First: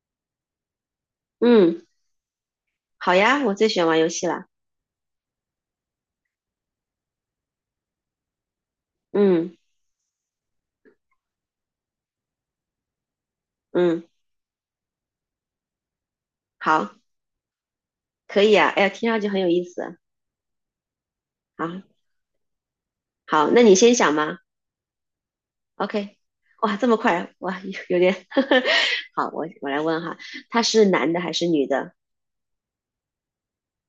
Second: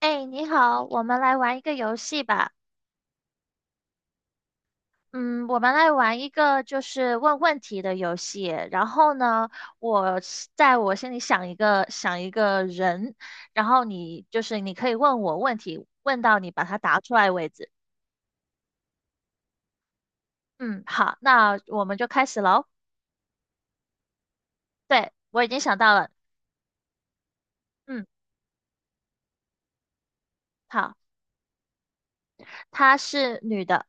哎，你好，我们来玩一个嗯，游戏吧。好呀，我最喜欢玩游戏了。嗯，我们来玩一个就是问问题的游戏。然后呢，嗯，我是在我心里想一个人，然后嗯，你就是你可以问我问题，问到你把它好，答出来为止。可以啊。哎呀，听上去很有意思啊。嗯，好，那好，我们就开始喽。好，那你先想嘛。对，我已经想到了。OK,哇，这么快，哇，有有嗯，点。好，我来问哈，他是好，男的还是女的她是女的，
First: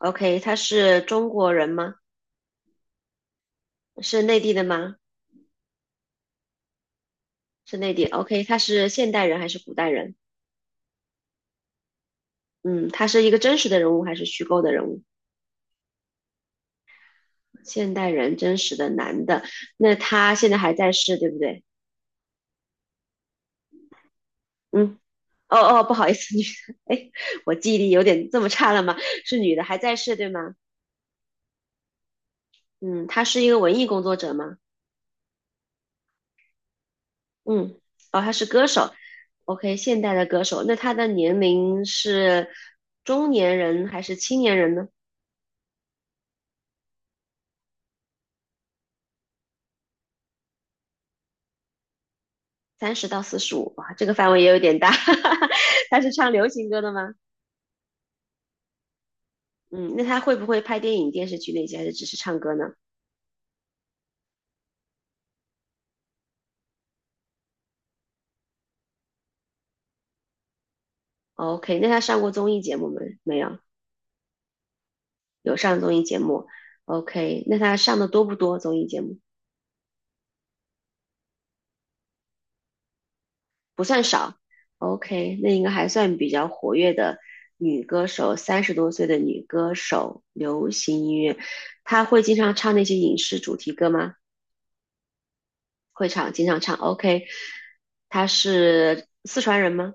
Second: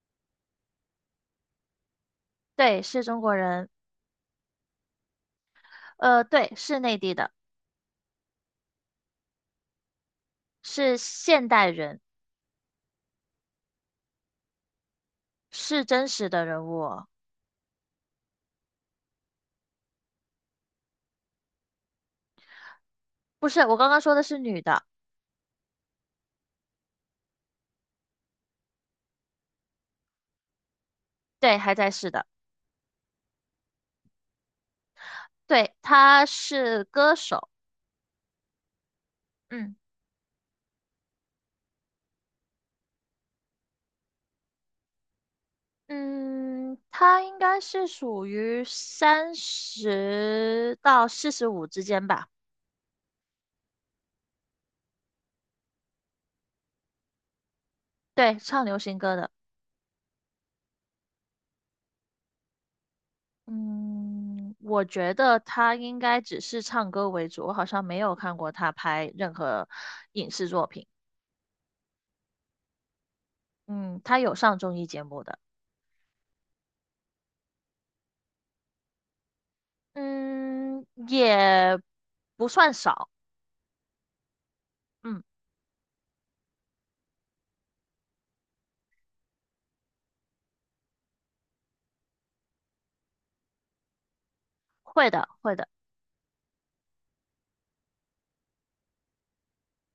？OK,他是中国人吗？对，是中国人，是内地的吗？对，是内地的，是内地。OK,他是现代人还是古代人？是现代人，嗯，他是一个真实的人物还是虚构的人物？是真实的人物哦现代人，真实的男的。那他现在还在世，对不对？不是，我刚刚说的是女的。嗯。哦，哦，不好意思，女的，哎，我记忆力有点这么差了吗？是女的，还在世，对吗？对，还在世的，嗯，她是一个文艺工作者吗？对，他是歌手，嗯，哦，她是歌手嗯，OK,现代的歌手，那她的年龄是中年人还是青年人呢？嗯，他应该是属于30到45之间吧，30到45，哇，这个范围也有点大。她是唱流行歌的吗？对，唱流行歌的，嗯，那她会不会拍电影、电视剧那些，还是只是唱歌呢嗯，我觉得他应该只是唱歌为主，我好像没有看过他拍任何影视作品，？OK,那她上过综艺节目没？没有，嗯，他有上综艺节目的，有上综艺节目。OK,那她上的多不多综艺节目？嗯，也不算少，不算少。嗯，OK,那应该还算比较活跃的女歌手，三十多岁的女歌手，流行音乐，她会经常唱那些影视主题歌吗？会的，会的。会唱，经常唱。OK,她是四川人吗？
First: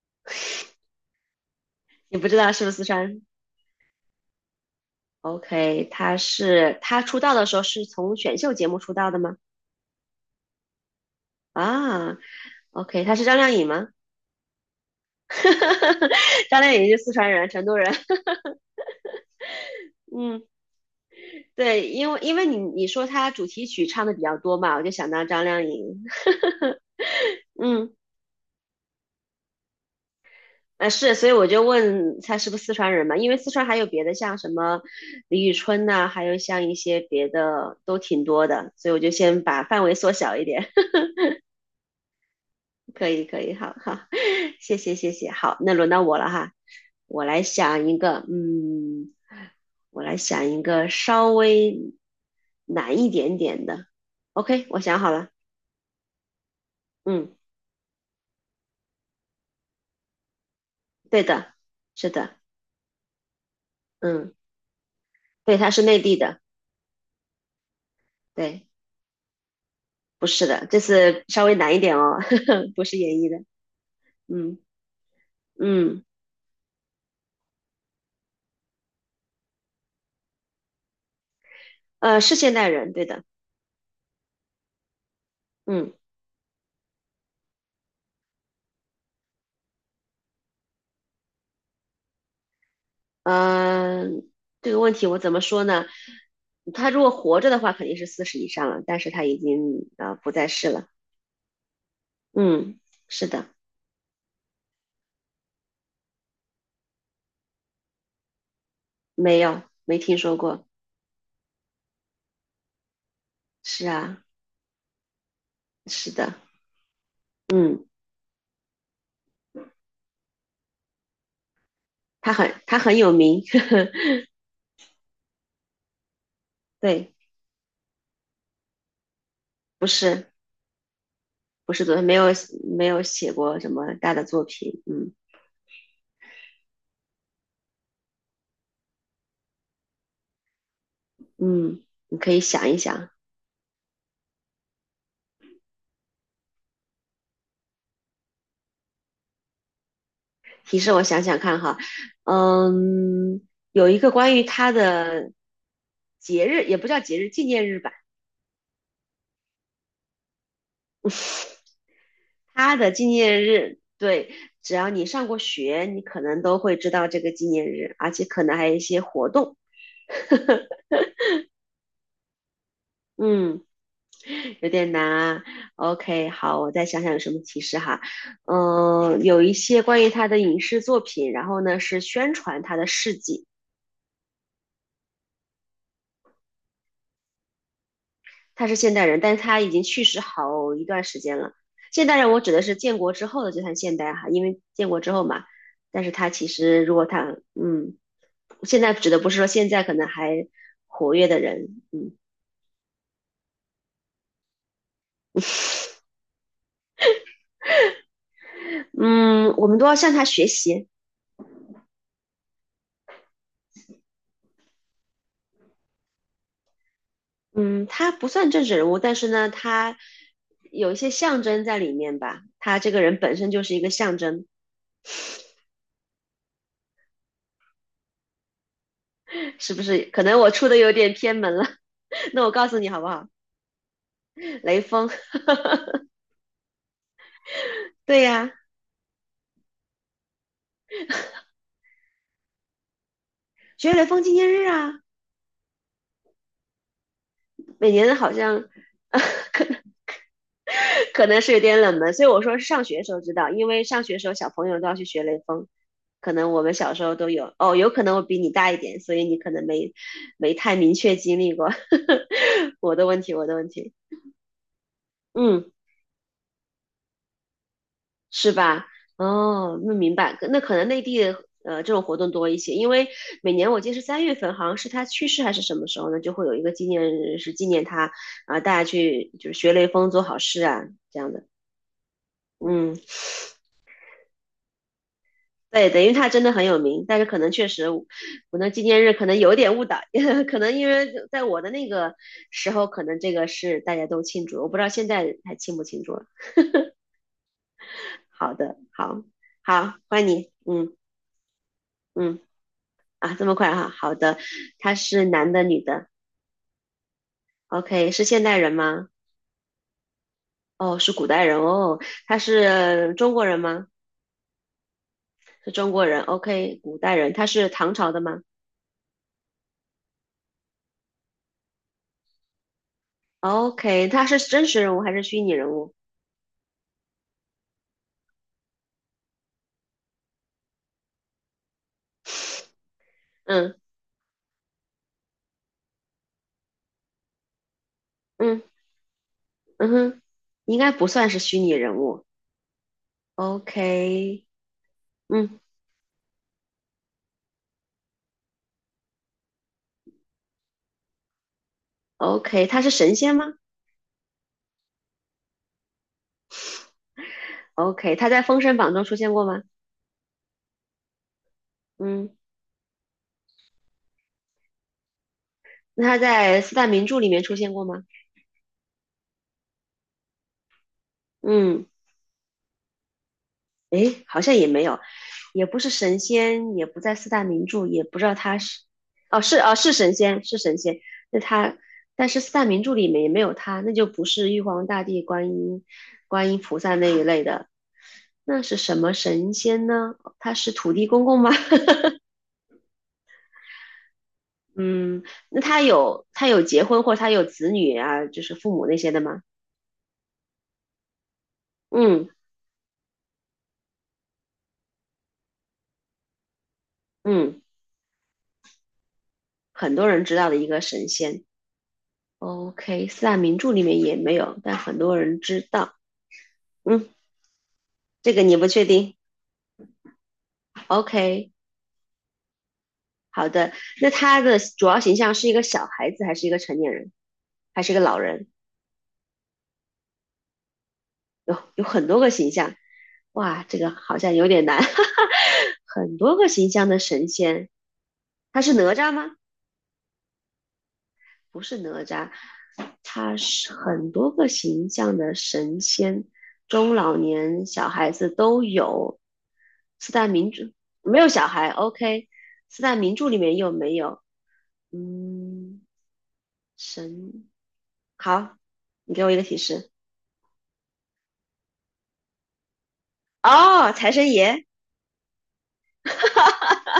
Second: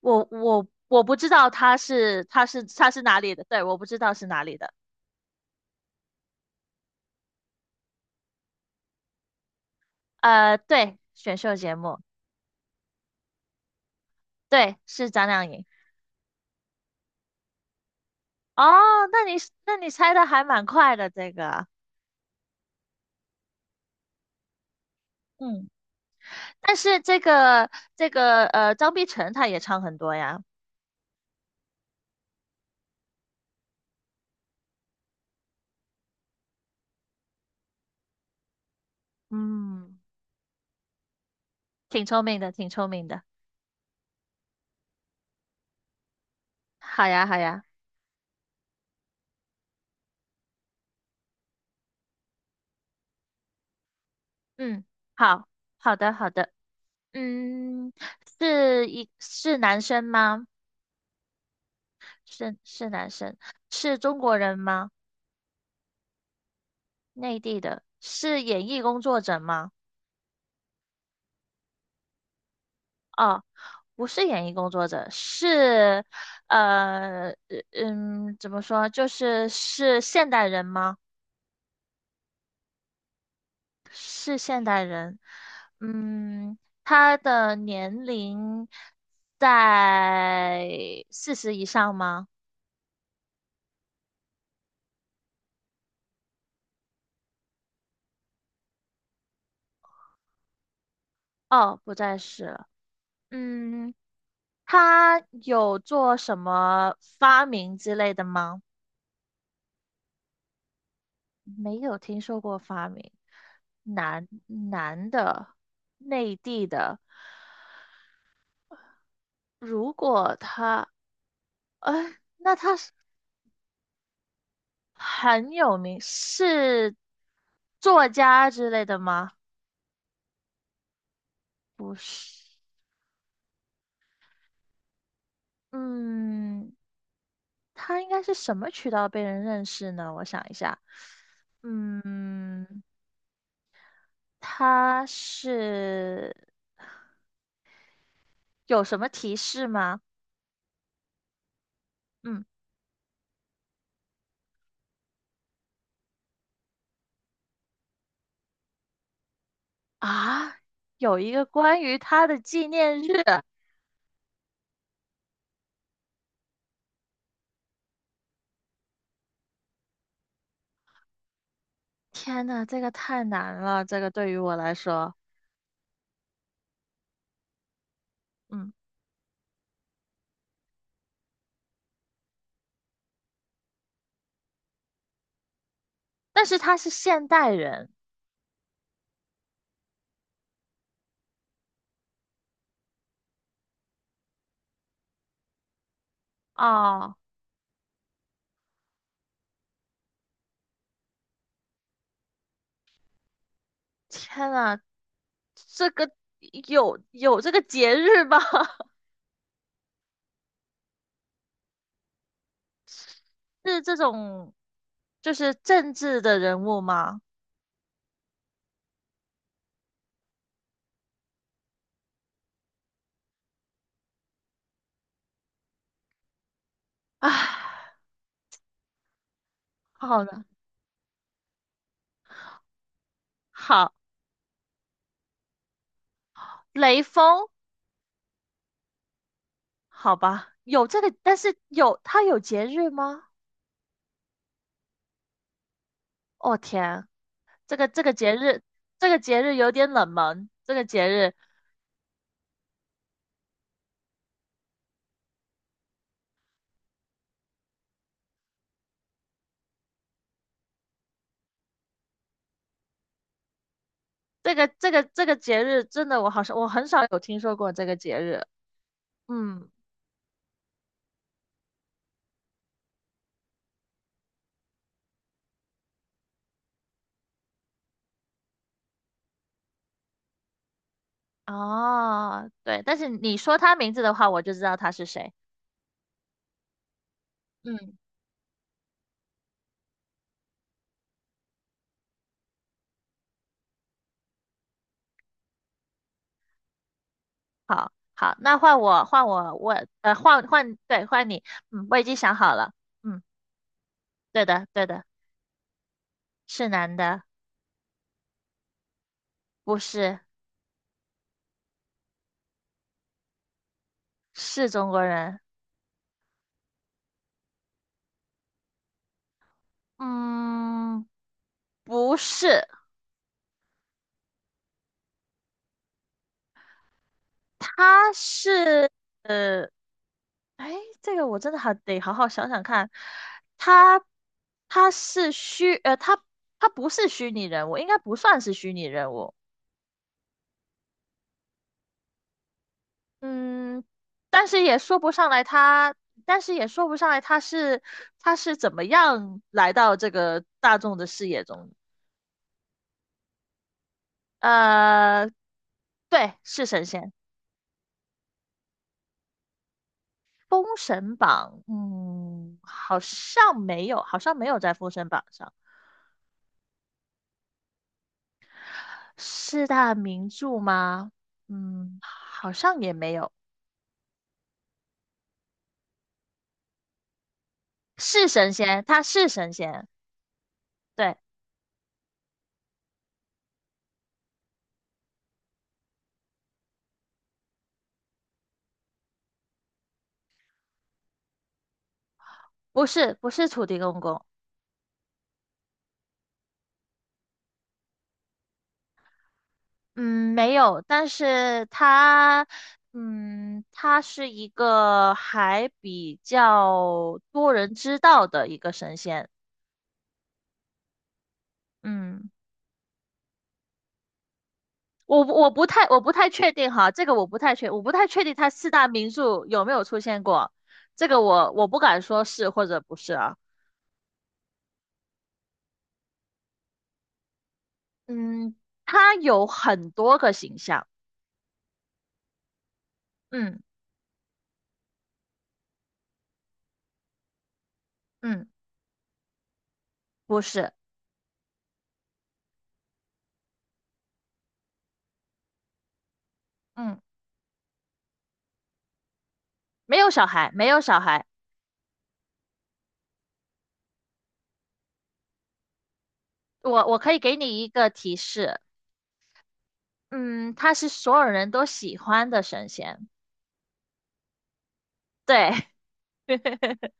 我不知道他你是不知他道是是不是四他是哪川里的，对，我不知道是哪里的。？OK,她出道的时候是从选秀节目出道的吗？对，选秀节目，啊，OK,她是张靓颖吗？对，是张靓颖。张靓颖是四川人，成都人。哦，那你那你 猜的嗯。还蛮快的这个啊，对，因为你说他主题曲唱的比较多嘛，我就想到张靓嗯，颖。但是这个嗯，这个张碧晨她也唱很多呀，呃是，所以我就问他是不是四川人嘛，因为四川还有别的，像什么李宇春呐、还有像一些别的都挺多的，所以我就先把范围嗯，缩小一点。挺聪明的，挺聪明可的。以，可以，好，好，谢谢，谢谢。好，那轮到我了哈，好我呀，好来呀，想一个，嗯，我来想一个稍微难一点点的。OK,我嗯，想好了，好，好的，好的，嗯，嗯，是男生吗？对的，是的，是男生，是中嗯，国人吗？对，他是内地的，内地的，是对，演艺工作者吗？不是的，这次稍微难一点哦，不是演绎哦，的，不是演艺嗯，工作者，嗯，是，呃，呃嗯，怎么说？就是是现代人吗？是现代人，对的，是现代人。嗯嗯，他的年龄在40以上吗？呃，这个问题我怎么说呢？他如果活着的话，肯定是四十以上了，但是他已经不在世了，哦，不再是了。嗯，是的，嗯，他有做什么发明之类的吗？没有，没听说过，没有听说过发明，是啊，男男的，是的，内地的，嗯，如果他，哎，他很那他他是很有名，很有名，是对，作家之类的吗？不是。不是不昨天没有是，没有写过什么大的作品，嗯，嗯，他应该是什么渠道被人认识呢？我想一下，嗯，你可以想一嗯，想，他是有什么提示吗？提示我想想看哈，嗯嗯，有一个关于他的节日，也不叫节日，纪念日吧，啊，有一个 关于他的纪他的念纪日。念日，对，只要你上过学，你可能都会知道这个纪念日，而且可能还有一些活动，天呐，这个太难嗯。了，这个对于我有来点难说，啊。OK,好，我再想想有什么提示哈。嗯，嗯，有一些关于他的影视作品，然后呢是宣传他的事迹。但是他是现代人他是现代人，但是他已经去世好一段时间了。现代人，我指的是建国之后的就算现代哈，因为建国之后嘛。但是他其实如果哦，他嗯，现在指的不是说现在可能还活跃的人，嗯，天呐，这个有这个节日吗？嗯，我们都要向他学习。是这种就是政治的人物吗？嗯，他不算政治人物，但是呢，他有一些象征在里面吧。他这个人本身就是一个象征，唉，是不是？可好能的，我出的有点偏门了，那我告诉你好不好？好，雷锋，雷锋，对呀，好吧，有这个，但是有他有节日吗？学雷锋纪念日啊，哦天，这个每这个年好节日，像 这个节日 有点冷门，这个节可日。能是有点冷门，所以我说是上学时候知道，因为上学时候小朋友都要去学雷锋，可能我们小时候都有。哦，有可能我比你大一点，所以你可能没太明确经历过。我的问题，我的问题，这个节嗯。日真的，我好像我很少有听说过这个节日。是吧？嗯，哦，那明白，那可能内地这种活动多一些，因为每年我记得是3月份，好像是他去世还是什么时候呢，就会有一个纪念日是纪念他啊、大家去就是学雷锋做好事啊这样的。哦，对，但嗯，是你说他名字的话，我就知道他是谁。对等于他真的很有名，但是可能确实嗯，我那纪念日可能有点误导，可能因为在我的那个时候，可能这个是大家都庆祝，我不知道现在还庆不庆祝了。好，好，好那的，换我，好，换我，我，好，欢迎换你，换，嗯，对，换你。嗯，我已经想嗯。好了。嗯，啊，这么快哈、好的，对的，对他的，是男的女的是男的，？OK,是现代人吗？不是，哦，是古代人哦。他是中国人吗？是中国人。是中国人。OK,古代人。他是唐朝的吗嗯，不是，？OK,他是真实人物还是虚拟人物？他是，呃。哎，这个我真的还得好好想想看。嗯，他他是虚，他他不是虚拟人物，应该不算是嗯，虚拟人物。嗯哼，应该不算是虚拟人物。嗯，但 OK,是也说不上来嗯他，但是也说不上来他是他是怎么样来到这个大众的视野中。，OK,他是神仙吗呃，对，是神仙。？OK,他在《封神榜》中出现过吗？封神榜，嗯，嗯，好像没有，好像没有在封神榜上。那他在四大名著里面出现过吗？四大名著吗？嗯，嗯，好像也没有。诶，好像也没有，也不是神仙，也不在四大名著，也不知是道神他是，仙，他是哦，神是哦，仙，是神仙，是神仙，对，那他，但是四大名著里面也没有他，那就不是玉皇大帝、观音、观音菩萨那一类的，那是什么神仙呢？他是土地公公吗？不是土地公公，嗯，那他有结婚或他有子女啊，就是父母那些的吗？嗯，没有。但是嗯，他，嗯，他是一个还比较多嗯，人知道的一个神仙。很多人知道的一个神仙。嗯，OK,四大名著里面也没有，但很多我不人我不知太道。我不太确定哈，这嗯，个我不太确这定个他你不四确大名定。著有没有出现过，这个 OK,我不敢说是或者不是啊。好的。那他的主要形象是一个小孩子，还是一个成年人，还是一个老人？嗯，他有很多个形象，有很多个形象。嗯哇，这个好像有点难。很多个形象的神仙，嗯他是哪吒吗？不是，不是哪吒，他是很多个形象的神仙，中嗯，老年小孩子都有。没有四小大名孩，没著有小没孩。有小孩，OK。四大名著里面有没有？嗯，我可以给神，你一个提好，示，你给我一个提示。嗯，他是所有人都喜欢的神仙。哦，财神爷。对，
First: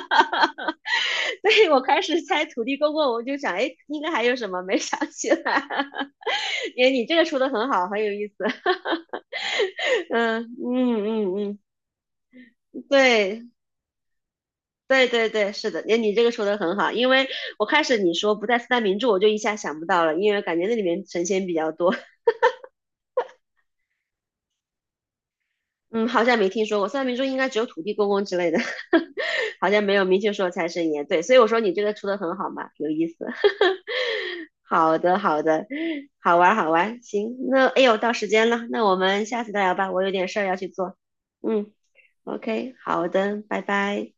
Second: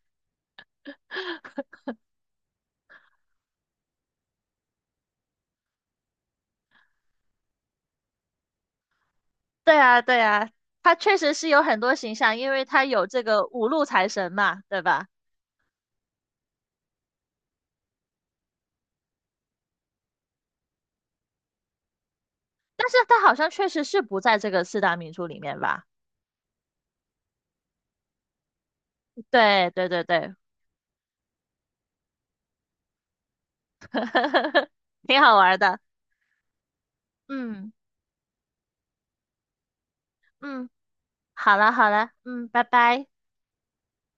对，我开始猜土地公公，我就想，哎，应该还有什么没想起来。你这个出的很好，很有意思。对啊，对嗯，啊，他确实嗯，是嗯，有很多形象，因为嗯，他有这对，个5路财神嘛，对吧？对，对，对，是的，你这个说的很好，因为我开始你说不在四大名著，我就一下想不到了，因为感觉那里面神仙比较多。但是他好像确实是不在这个四大名著里面吧？嗯，好像没听说过四大名著，应该只有土地公公之类的，对好像对没对有明确对，说财神爷。对，所以我说你这个出的很好嘛，有意思。好的，挺好好玩的，的。好玩，好玩，行，那嗯哎呦，到时间了，那我们下次再聊吧，我有点事儿要嗯，去做。好嗯了好了，嗯，拜，OK,拜。好的，拜拜。